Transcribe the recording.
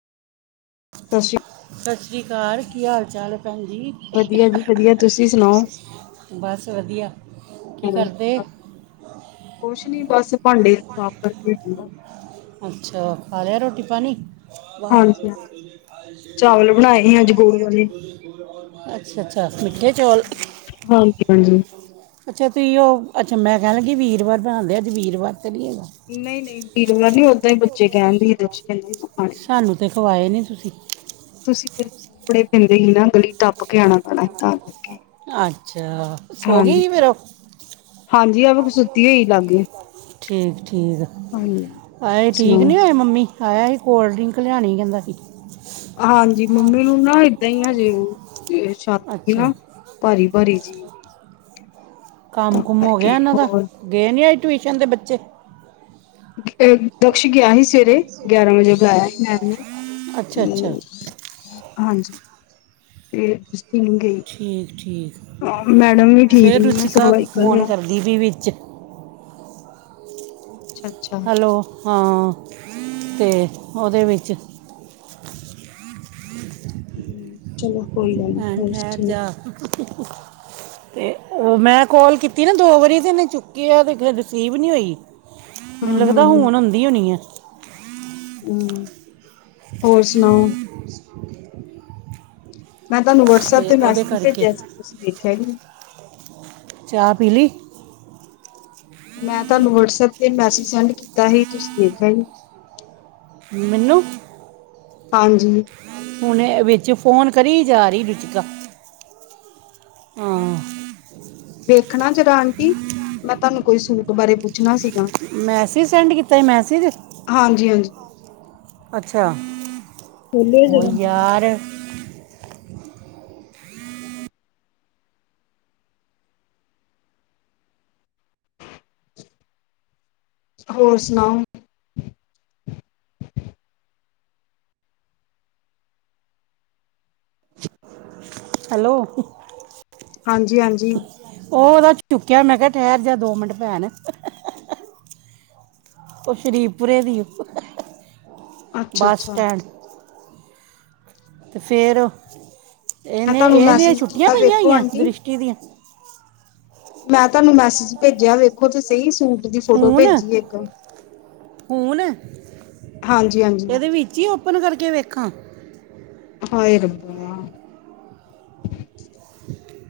ਸਤ ਸ਼੍ਰੀ ਸਤਿ ਸ਼੍ਰੀ ਅਕਾਲ। ਕੀ ਹਾਲ ਚਾਲ ਭੈਨ ਜੀ? ਵਧੀਆ ਜੀ ਵਧੀਆ, ਤੁਸੀ ਸੁਣਾਓ। ਬਸ ਵਧੀਆ। ਹੋਰ ਕੀ ਕਰਦੇ? ਕੁਛ ਨੀ ਬਸ, ਭਾਂਡੇ ਸਾਫ ਕਰਕੇ ਹਟੀ ਆ। ਅੱਛਾ, ਖਾ ਲੇਆ ਰੋਟੀ-ਪਾਨੀ? ਹਾਂਜੀ ਹਾਂਜੀ ਚਾਵਲ ਬਣਾਏ ਸੀ ਅੱਜ ਗੁੜ ਵਾਲੇ [inaudible] ਅੱਛਾ-ਅੱਛਾ, ਮਿੱਠੇ ਚੌਲ। ਹਾਂਜੀ-ਹਾਂਜੀ। ਅੱਛਾ ਤੁਸੀ ੳ ਅੱਛਾ ਮੈਂ ਕੈਣ ਲੱਗੀ ਵੀਰਵਾਰ ਬਨਾਦੇ, ਅੱਜ ਵੀਰਵਾਰ ਤੇ ਨੀ ਹੈਗਾ। ਨਈ- ਨਈ ਵੀਰਵਾਰ ਨੀ ਓਦਾਂ ਈ ਬੱਚੇ ਕੈਂਦੇ ਸਾਨੂੰ ਤੇ ਖਵਾਏ ਨਈ ਤੁਸੀ। ਤੁਸੀਂ ਫੇਰ ਕਪੜੇ ਪੈਂਦੇ ਸੀ ਨਾ ਗਲੀ ਟੱਪ ਕੇ ਆਨਾ ਪੈਨਾ ਸੀ, ਤਾਂ ਕਰਕੇ ਅੱਛਾ ਸੋ ਗਈ ਸੀ ਫਿਰ ਹਾਂਜੀ। ਉਹ? ਹਾਂਜੀ ਆ ਵੇਖੋ ਸੁਤੀ ਹੋਈ ਲਾਗੇ। ਠੀਕ ਠੀਕ, ਹਾਂਜੀ ਅਹੇ ਠੀਕ ਸੁਣਾਓ ਨੀ ਹੋਏ ਮੰਮੀ। ਆਏਆ ਸੀ ਕੋਲਡ ਡਰਿੰਕ ਲਿਆਣੀ ਕੈਂਦਾ ਸੀ। ਹਾਂਜੀ ਮੰਮੀ ਨੂੰ ਨਾ ਏਦਾਂ ਈ ਏ ਹਜੇ ੳਹ ਏ ਛਾਤੀ ਅੱਛਾ ਨਾ ਭਾਰੀ-ਭਾਰੀ ਜੀ। ਤਾਂ ਕੰਮ ਕੁਮ ਹੋ ਕਰਕੇ ਗਿਆ ਏਨਾਂ ਦਾ। ਹੋਰ ਗਏ ਨੀ ਅੱਜ ਟਿਊਸ਼ਨ ਤੇ ਬੱਚੇ? [inaudible] ਦਕਸ਼ ਗਿਆ ਸੀ ਸਵੇਰੇ ਗਿਆਰਾਂ ਵਜੇ ਬੁਲਾਇਆ ਸੀ ਮੈਮ ਨੇ ਅੱਛਾ ਅੱਛਾ ਤੇ ਹਾਂਜੀ ਤੇ [unintelligible] ਗਈ ਠੀਕ ਠੀਕ ਮੈਡਮ ਵੀ ਠੀਕ ਫਿਰ ਨੀ ਆ ਰੁਚਿਕਾ ਸਰਵਾਈਕਲ ਫੋਨ ਹੋਇਆ [unintelligible] ਵਿੱਚ ਅੱਛਾ ਅੱਛਾ ਹੈਲੋ ਹਾਂ ਤੇ ਓਦੇ ਵਿੱਚ ਹੂੰ ਚਲੋ ਕੋਈ ਗੱਲ ਨੀ ਭੈਣ ਹੋਰ ਠਹਿਰ ਸੁਣਾਓ ਜਾ ਤੇ ਓ ਮੈਂ ਕੋਲ ਕੀਤੀ ਨਾ ਦੋ ਵਾਰੀ ਤੇ ਏਨੇ ਚੁੱਕਿਆ ਤੇ ਫਿਰ ਰਿਸੀਵ ਨੀ ਹੋਈ ਮੈਨੂੰ ਹਮ ਹਮ ਲੱਗਦਾ ਹੁਣ ਆਦੀ ਹੋਣੀ ਐ। ਹੂੰ ਹੋਰ ਸੁਣਾਓ ਹੋਰ ਸੁਣਾਓ ਮੈਂ ਤਾਨੂੰ ਵਟਸਐਪ ਤੇ ਮੈਸੇਜ ਭੇਜਿਆ ਸੀ ਤੁਸੀਂ ਵੇਖਿਆ ਵੀ ਨੀ ਚਾਅ ਪੀ ਲੀ? ਮੈਂ ਤਾਨੂੰ ਵਟਸਐਪ ਤੇ ਮੈਸਜ ਸੈਂਡ ਕੀਤਾ ਸੀ ਤੁਸੀਂ ਵੇਖਿਆ ਈ ਨੀ ਮੈਨੂੰ ਹਾਂਜੀ ਹੁਣ ਐ ਵਿੱਚ ਫੋਨ ਕਰੀ ਜਾ ਰੀ ਰੁਚਿਕਾ ਹਾਂ ਵੇਖਣਾ ਜਰਾ ਆਂਟੀ ਮੈਂ ਤਾਨੂੰ ਕੋਈ ਸੂਟ ਬਾਰੇ ਪੁੱਛਣਾ ਸੀ। ਮੈਸੀਜ ਸੈਂਡ ਕੀਤਾ ਸੀ ਮੈਸੀਜ ਹਾਂਜੀ ਹਾਂਜੀ ਅੱਛਾ ਖੋਲਿਓ ਓ ਜਰਾ ਯਾਰ ਹੋਰ ਸੁਣਾਓ ਹੈਲੋ ਹਾਂਜੀ ਹਾਂਜੀ ਓਦਾ ਚੁੱਕਿਆ ਮੈਂ ਕਿਆ ਠੈਰ ਜਾ ਦੋ ਮਿੰਟ ਭੈਣ ਓ ਸ਼ਰੀਫਪੁਰੇ ਦੀ ਉ ਬੱਸ ਅੱਛਾ-ਅੱਛਾ ਸਟੈਂਡ ਤੇ ਫੇਰ ਮੈਂ ਏਨੇ ਤੁਹਾਨੂੰ ਏਦੀਆਂ ਮੈਸੇਜ ਛੁੱਟੀਆਂ ਕੀਤਾ ਪਈਆਂ ਵੇਖੋ ਹੋਈਆਂ ਆਂਟੀ ਦ੍ਰਿਸ਼ਟੀ ਦੀਆਂ ਮੈਂ ਤਾਨੂੰ ਮੈਸਜ ਭੇਜਿਆ ਵੇਖੋ ਤੇ ਸਈ ਸੂਟ ਦੀ ਫੋਟੋ ਹੁਣ ਭੇਜੀ ਇੱਕ ਹੁਣ ਹਾਂਜੀ-ਹਾਂਜੀ ਏਦੇ ਵਿੱਚ ਈ ਓ ਪਨ ਕਰਕੇ ਵੇਖਾਂ ਹਾਂਏ ਰੱਬਾ